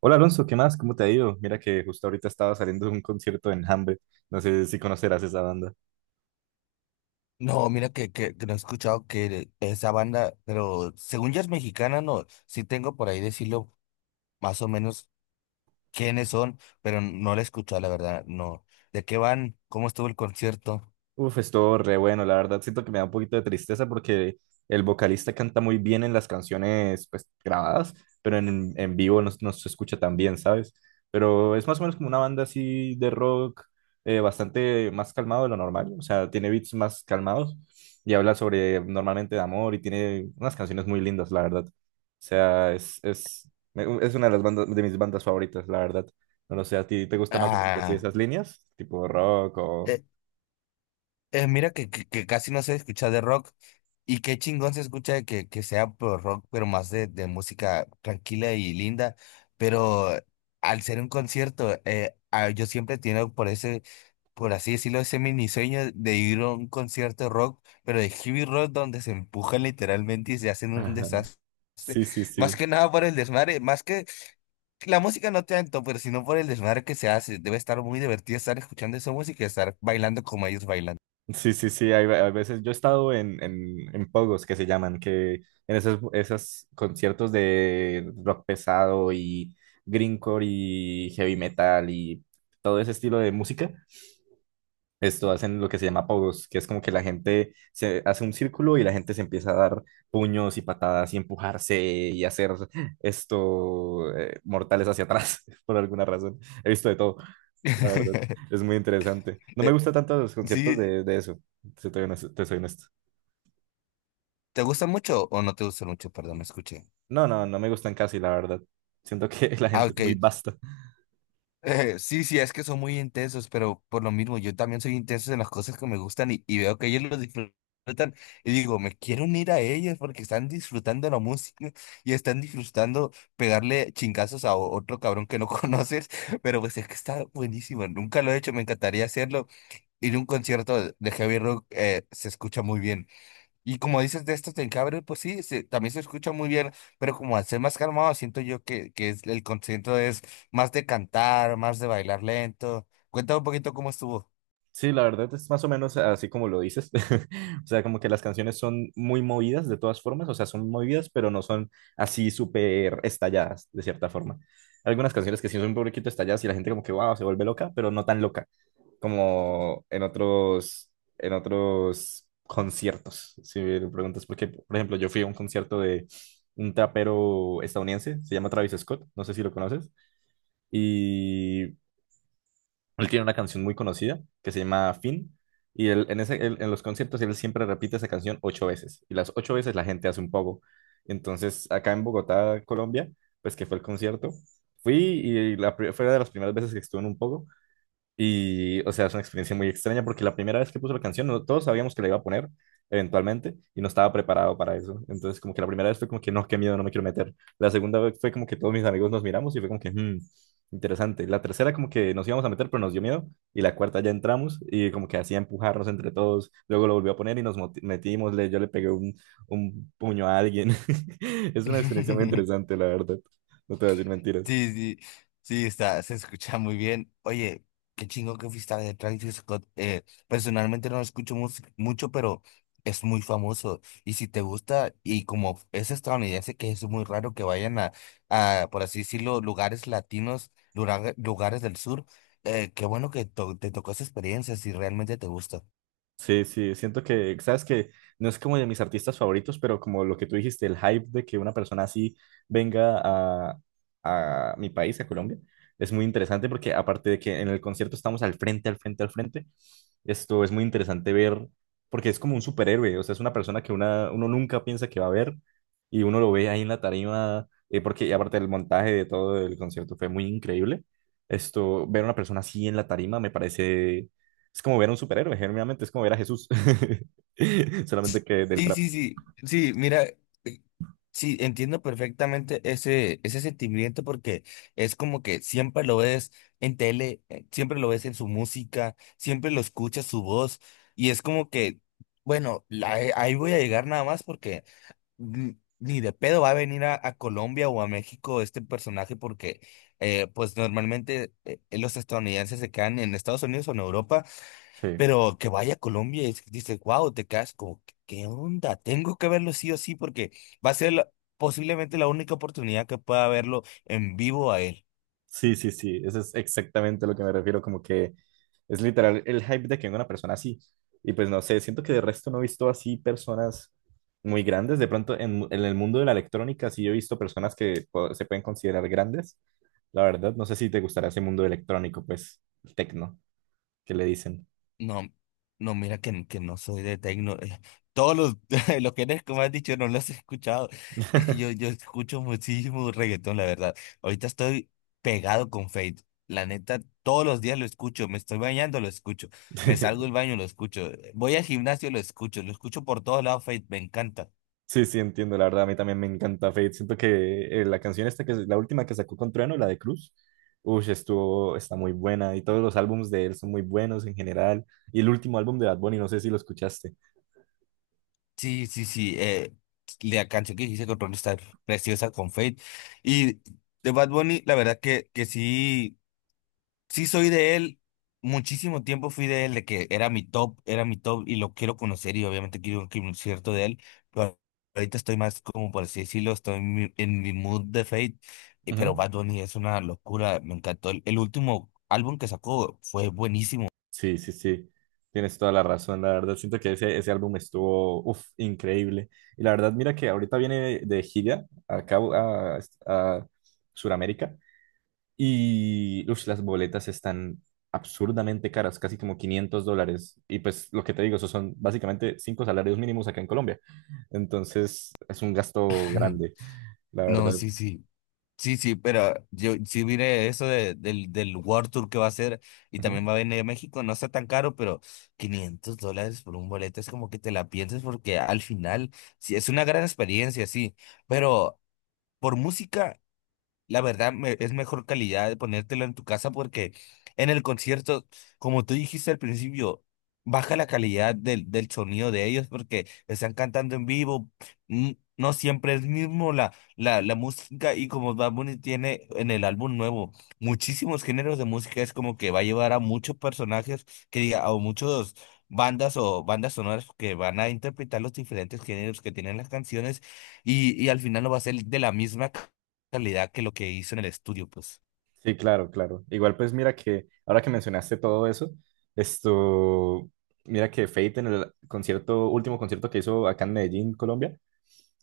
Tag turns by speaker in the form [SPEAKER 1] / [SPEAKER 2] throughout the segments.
[SPEAKER 1] Hola Alonso, ¿qué más? ¿Cómo te ha ido? Mira que justo ahorita estaba saliendo de un concierto en Hambre. No sé si conocerás esa banda.
[SPEAKER 2] No, mira que no he escuchado que esa banda, pero según ya es mexicana, no, sí tengo por ahí decirlo más o menos quiénes son, pero no la he escuchado, la verdad, no. ¿De qué van? ¿Cómo estuvo el concierto?
[SPEAKER 1] Uf, estuvo re bueno, la verdad siento que me da un poquito de tristeza porque el vocalista canta muy bien en las canciones pues grabadas, pero en vivo no, no se escucha tan bien, ¿sabes? Pero es más o menos como una banda así de rock bastante más calmado de lo normal, o sea, tiene beats más calmados y habla sobre normalmente de amor y tiene unas canciones muy lindas, la verdad. O sea, es una de las bandas, de mis bandas favoritas, la verdad. No lo sé, ¿a ti te gusta más o menos así
[SPEAKER 2] Ah,
[SPEAKER 1] esas líneas? Tipo rock o.
[SPEAKER 2] eh, mira que casi no se escucha de rock y qué chingón se escucha de que sea pro rock, pero más de música tranquila y linda. Pero al ser un concierto, yo siempre tengo por ese, por así decirlo, ese mini sueño de ir a un concierto de rock, pero de heavy rock donde se empujan literalmente y se hacen un desastre.
[SPEAKER 1] Sí, sí,
[SPEAKER 2] Más
[SPEAKER 1] sí.
[SPEAKER 2] que nada por el desmadre, más que la música no tanto, pero sino por el desmadre que se hace. Debe estar muy divertido estar escuchando esa música y estar bailando como ellos bailan.
[SPEAKER 1] Sí, sí, sí. Hay veces yo he estado en, en pogos que se llaman, que en esos conciertos de rock pesado y grindcore y heavy metal y todo ese estilo de música. Esto hacen lo que se llama pogos, que es como que la gente se hace un círculo y la gente se empieza a dar puños y patadas y empujarse y hacer esto mortales hacia atrás por alguna razón. He visto de todo. La verdad, es muy interesante. No me
[SPEAKER 2] Eh,
[SPEAKER 1] gusta tanto los conciertos
[SPEAKER 2] Sí,
[SPEAKER 1] de, eso, si te, soy honesto- te soy honesto.
[SPEAKER 2] ¿te gustan mucho o no te gustan mucho? Perdón, me escuché.
[SPEAKER 1] No, no, no me gustan casi, la verdad. Siento que la
[SPEAKER 2] Ah,
[SPEAKER 1] gente es
[SPEAKER 2] ok.
[SPEAKER 1] muy vasta.
[SPEAKER 2] Sí, sí, es que son muy intensos, pero por lo mismo, yo también soy intenso en las cosas que me gustan y veo que ellos lo disfrutan y digo, me quiero unir a ellos porque están disfrutando la música y están disfrutando pegarle chingazos a otro cabrón que no conoces, pero pues es que está buenísimo, nunca lo he hecho, me encantaría hacerlo. Ir a un concierto de heavy rock se escucha muy bien. Y como dices de estos del cabre, pues sí, también se escucha muy bien, pero como al ser más calmado, siento yo que el concierto es más de cantar, más de bailar lento. Cuéntame un poquito cómo estuvo.
[SPEAKER 1] Sí, la verdad es más o menos así como lo dices. O sea, como que las canciones son muy movidas de todas formas, o sea, son movidas, pero no son así súper estalladas, de cierta forma. Hay algunas canciones que sí son un poquito estalladas y la gente como que, wow, se vuelve loca, pero no tan loca como en otros conciertos. Si me preguntas, porque, por ejemplo, yo fui a un concierto de un trapero estadounidense, se llama Travis Scott, no sé si lo conoces, y él tiene una canción muy conocida que se llama Fin. Y él, en los conciertos él siempre repite esa canción ocho veces. Y las ocho veces la gente hace un poco. Entonces, acá en Bogotá, Colombia, pues que fue el concierto, fui y fue una de las primeras veces que estuve en un poco. Y, o sea, es una experiencia muy extraña porque la primera vez que puso la canción, no, todos sabíamos que la iba a poner eventualmente y no estaba preparado para eso. Entonces, como que la primera vez fue como que no, qué miedo, no me quiero meter. La segunda vez fue como que todos mis amigos nos miramos y fue como que, "Hmm, interesante". La tercera, como que nos íbamos a meter, pero nos dio miedo. Y la cuarta ya entramos y como que hacía empujarnos entre todos. Luego lo volvió a poner y nos metimos. Yo le pegué un puño a alguien. Es una experiencia muy interesante, la verdad. No te voy a decir mentiras.
[SPEAKER 2] Sí, sí, sí, está, se escucha muy bien. Oye, qué chingo que fuiste a ver Travis Scott. Personalmente no lo escucho mucho, pero es muy famoso. Y si te gusta, y como es estadounidense, que es muy raro que vayan a, por así decirlo, lugares latinos, lugares del sur. Qué bueno que te tocó esa experiencia, si realmente te gusta.
[SPEAKER 1] Sí, sí, siento que, sabes que no es como de mis artistas favoritos, pero como lo que tú dijiste, el hype de que una persona así venga a, a mi país, a Colombia, es muy interesante porque aparte de que en el concierto estamos al frente, al frente, al frente, esto es muy interesante ver porque es como un superhéroe, o sea, es una persona que uno nunca piensa que va a ver y uno lo ve ahí en la tarima, porque y aparte el montaje de todo el concierto fue muy increíble. Esto, ver a una persona así en la tarima me parece es como ver a un superhéroe, generalmente es como ver a Jesús. Solamente que del
[SPEAKER 2] Sí,
[SPEAKER 1] trap.
[SPEAKER 2] sí, sí, sí, mira. Sí, entiendo perfectamente ese sentimiento porque es como que siempre lo ves en tele, siempre lo ves en su música, siempre lo escuchas su voz y es como que, bueno, ahí voy a llegar nada más porque ni de pedo va a venir a, Colombia o a México este personaje porque pues normalmente los estadounidenses se quedan en Estados Unidos o en Europa,
[SPEAKER 1] Sí.
[SPEAKER 2] pero que vaya a Colombia y dices, wow, te quedas como, ¿qué onda? Tengo que verlo sí o sí porque va a ser posiblemente la única oportunidad que pueda verlo en vivo a él.
[SPEAKER 1] Sí, sí, sí. Eso es exactamente a lo que me refiero. Como que es literal el hype de que venga una persona así. Y pues no sé, siento que de resto no he visto así personas muy grandes. De pronto en, el mundo de la electrónica sí he visto personas que se pueden considerar grandes. La verdad, no sé si te gustará ese mundo electrónico, pues, el tecno, que le dicen.
[SPEAKER 2] No, no, mira que no soy de techno. Todos los, los géneros que me has dicho no los he escuchado. Es que yo escucho muchísimo reggaetón, la verdad. Ahorita estoy pegado con Fate. La neta, todos los días lo escucho. Me estoy bañando, lo escucho. Me salgo del baño, lo escucho. Voy al gimnasio, lo escucho. Lo escucho por todos lados, Fate. Me encanta.
[SPEAKER 1] Sí, sí, entiendo, la verdad, a mí también me encanta Fate. Siento que la canción esta, que es la última que sacó con Trueno, la de Cruz, uff, estuvo, está muy buena y todos los álbumes de él son muy buenos en general. Y el último álbum de Bad Bunny, no sé si lo escuchaste.
[SPEAKER 2] Sí, sí, sí. La canción que hice con Ron está preciosa con Fate. Y de Bad Bunny, la verdad que sí, sí soy de él. Muchísimo tiempo fui de él, de que era mi top y lo quiero conocer y obviamente quiero un concierto de él. Pero ahorita estoy más, como por así decirlo, estoy en mi mood de Fate. Pero
[SPEAKER 1] Ujú.
[SPEAKER 2] Bad Bunny es una locura, me encantó. El último álbum que sacó fue buenísimo.
[SPEAKER 1] Sí, sí, sí, tienes toda la razón, la verdad, siento que ese álbum estuvo, uff, increíble. Y la verdad, mira que ahorita viene de gira acá a Sudamérica. Y ush, las boletas están absurdamente caras, casi como $500. Y pues lo que te digo, esos son básicamente cinco salarios mínimos acá en Colombia. Entonces es un gasto grande, la
[SPEAKER 2] No,
[SPEAKER 1] verdad.
[SPEAKER 2] sí, sí. Sí, sí, pero yo sí miré eso del World Tour que va a hacer y
[SPEAKER 1] Ujú.
[SPEAKER 2] también va a venir a México, no está tan caro, pero $500 por un boleto es como que te la piensas porque al final sí es una gran experiencia, sí, pero por música la verdad, es mejor calidad de ponértelo en tu casa porque en el concierto, como tú dijiste al principio, baja la calidad del sonido de ellos porque están cantando en vivo. mm, No siempre es mismo la música y como Bad Bunny tiene en el álbum nuevo muchísimos géneros de música, es como que va a llevar a muchos personajes que diga, o muchos bandas o bandas sonoras que van a interpretar los diferentes géneros que tienen las canciones y al final no va a ser de la misma calidad que lo que hizo en el estudio, pues.
[SPEAKER 1] Sí, claro, claro. Igual pues mira que ahora que mencionaste todo eso, esto, mira que Fate en el concierto, último concierto que hizo acá en Medellín, Colombia.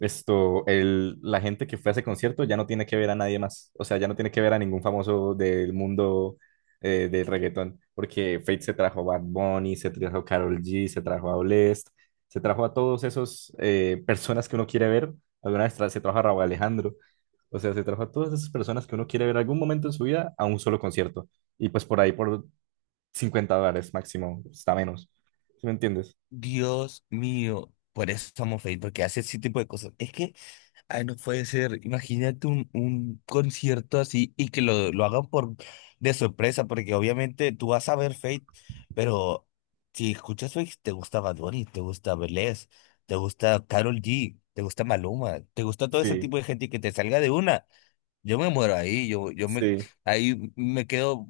[SPEAKER 1] Esto, el, la gente que fue a ese concierto ya no tiene que ver a nadie más. O sea, ya no tiene que ver a ningún famoso del mundo del reggaetón. Porque Fate se trajo a Bad Bunny, se trajo a Karol G, se trajo a Blest, se trajo a todos esos personas que uno quiere ver. Alguna vez se trajo a Raúl Alejandro. O sea, se trajo a todas esas personas que uno quiere ver algún momento en su vida a un solo concierto. Y pues por ahí por $50 máximo, está menos. ¿Sí me entiendes?
[SPEAKER 2] Dios mío, por eso estamos felices, porque hace ese tipo de cosas. Es que, ay, no puede ser. Imagínate un concierto así y que lo hagan por de sorpresa, porque obviamente tú vas a ver Fate, pero si escuchas Fate, te gusta Bad Bunny, te gusta Belés, te gusta Karol G, te gusta Maluma, te gusta todo ese
[SPEAKER 1] Sí,
[SPEAKER 2] tipo de gente y que te salga de una. Yo me muero ahí,
[SPEAKER 1] sí.
[SPEAKER 2] ahí me quedo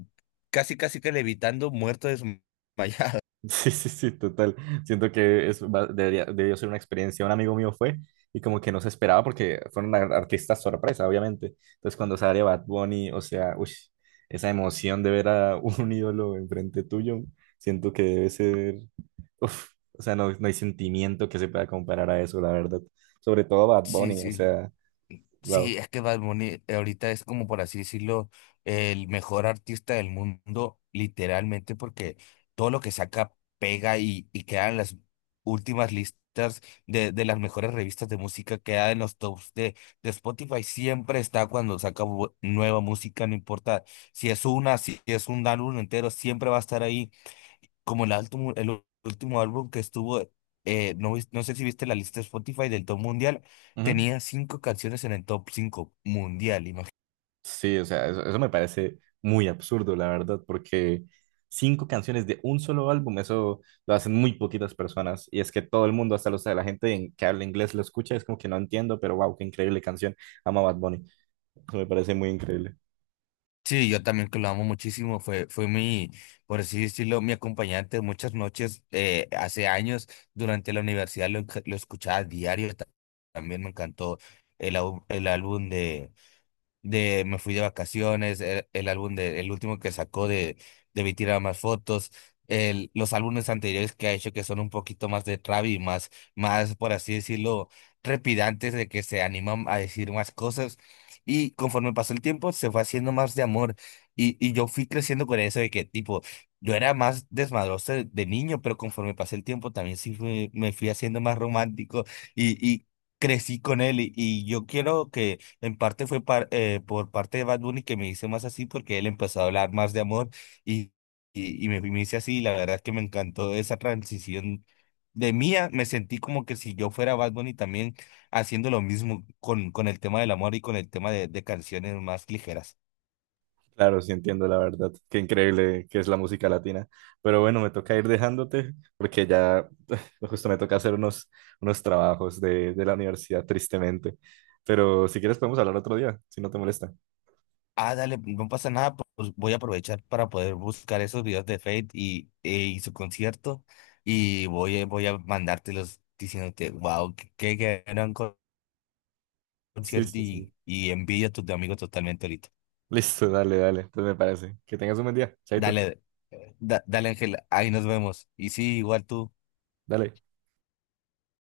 [SPEAKER 2] casi, casi que levitando, muerto, desmayado.
[SPEAKER 1] Sí, sí, sí, total. Siento que debería, debió ser una experiencia. Un amigo mío fue y como que no se esperaba porque fueron artistas sorpresa, obviamente. Entonces cuando sale Bad Bunny, o sea, uy, esa emoción de ver a un ídolo enfrente tuyo, siento que debe ser, uf, o sea, no hay sentimiento que se pueda comparar a eso, la verdad. Sobre todo Bad
[SPEAKER 2] Sí,
[SPEAKER 1] Bunny, o
[SPEAKER 2] sí,
[SPEAKER 1] sea, wow.
[SPEAKER 2] sí, es que Bad Bunny ahorita es como por así decirlo, el mejor artista del mundo, literalmente, porque todo lo que saca pega y queda en las últimas listas de las mejores revistas de música, queda en los tops de Spotify, siempre está cuando saca nueva música, no importa si es una, si es un álbum entero, siempre va a estar ahí como el último álbum que estuvo. No, no sé si viste la lista de Spotify del top mundial, tenía cinco canciones en el top 5 mundial, imagínate.
[SPEAKER 1] Sí, o sea, eso me parece muy absurdo, la verdad, porque cinco canciones de un solo álbum, eso lo hacen muy poquitas personas. Y es que todo el mundo, hasta la gente que habla inglés lo escucha, es como que no entiendo, pero wow, qué increíble canción. Ama Bad Bunny. Eso me parece muy increíble.
[SPEAKER 2] Sí, yo también que lo amo muchísimo, fue mi, por así decirlo, mi acompañante de muchas noches, hace años, durante la universidad lo escuchaba diario, también me encantó el álbum de Me fui de vacaciones, el álbum de, el último que sacó de, Vi tirar más fotos, los álbumes anteriores que ha hecho que son un poquito más de trap y más, más, por así decirlo, trepidantes de que se animan a decir más cosas. Y conforme pasó el tiempo, se fue haciendo más de amor. Y yo fui creciendo con eso de que, tipo, yo era más desmadroso de niño, pero conforme pasé el tiempo también sí me fui haciendo más romántico y crecí con él. Y yo quiero que en parte fue por parte de Bad Bunny que me hice más así porque él empezó a hablar más de amor y, y me hice así. Y la verdad es que me encantó esa transición de mía. Me sentí como que si yo fuera Bad Bunny también haciendo lo mismo con el tema del amor y con el tema de canciones más ligeras.
[SPEAKER 1] Claro, sí entiendo, la verdad, qué increíble que es la música latina. Pero bueno, me toca ir dejándote, porque ya justo me toca hacer unos trabajos de, la universidad, tristemente. Pero si quieres podemos hablar otro día, si no te molesta.
[SPEAKER 2] Ah, dale, no pasa nada, pues voy a aprovechar para poder buscar esos videos de Fate y su concierto y voy a mandártelos diciéndote, wow, qué gran
[SPEAKER 1] Sí,
[SPEAKER 2] concierto
[SPEAKER 1] sí,
[SPEAKER 2] y,
[SPEAKER 1] sí.
[SPEAKER 2] y envidia a tus amigos totalmente ahorita.
[SPEAKER 1] Listo, dale, dale. Entonces me parece. Que tengas un buen día. Chaito.
[SPEAKER 2] Dale, dale Ángel, ahí nos vemos. Y sí, igual tú.
[SPEAKER 1] Dale.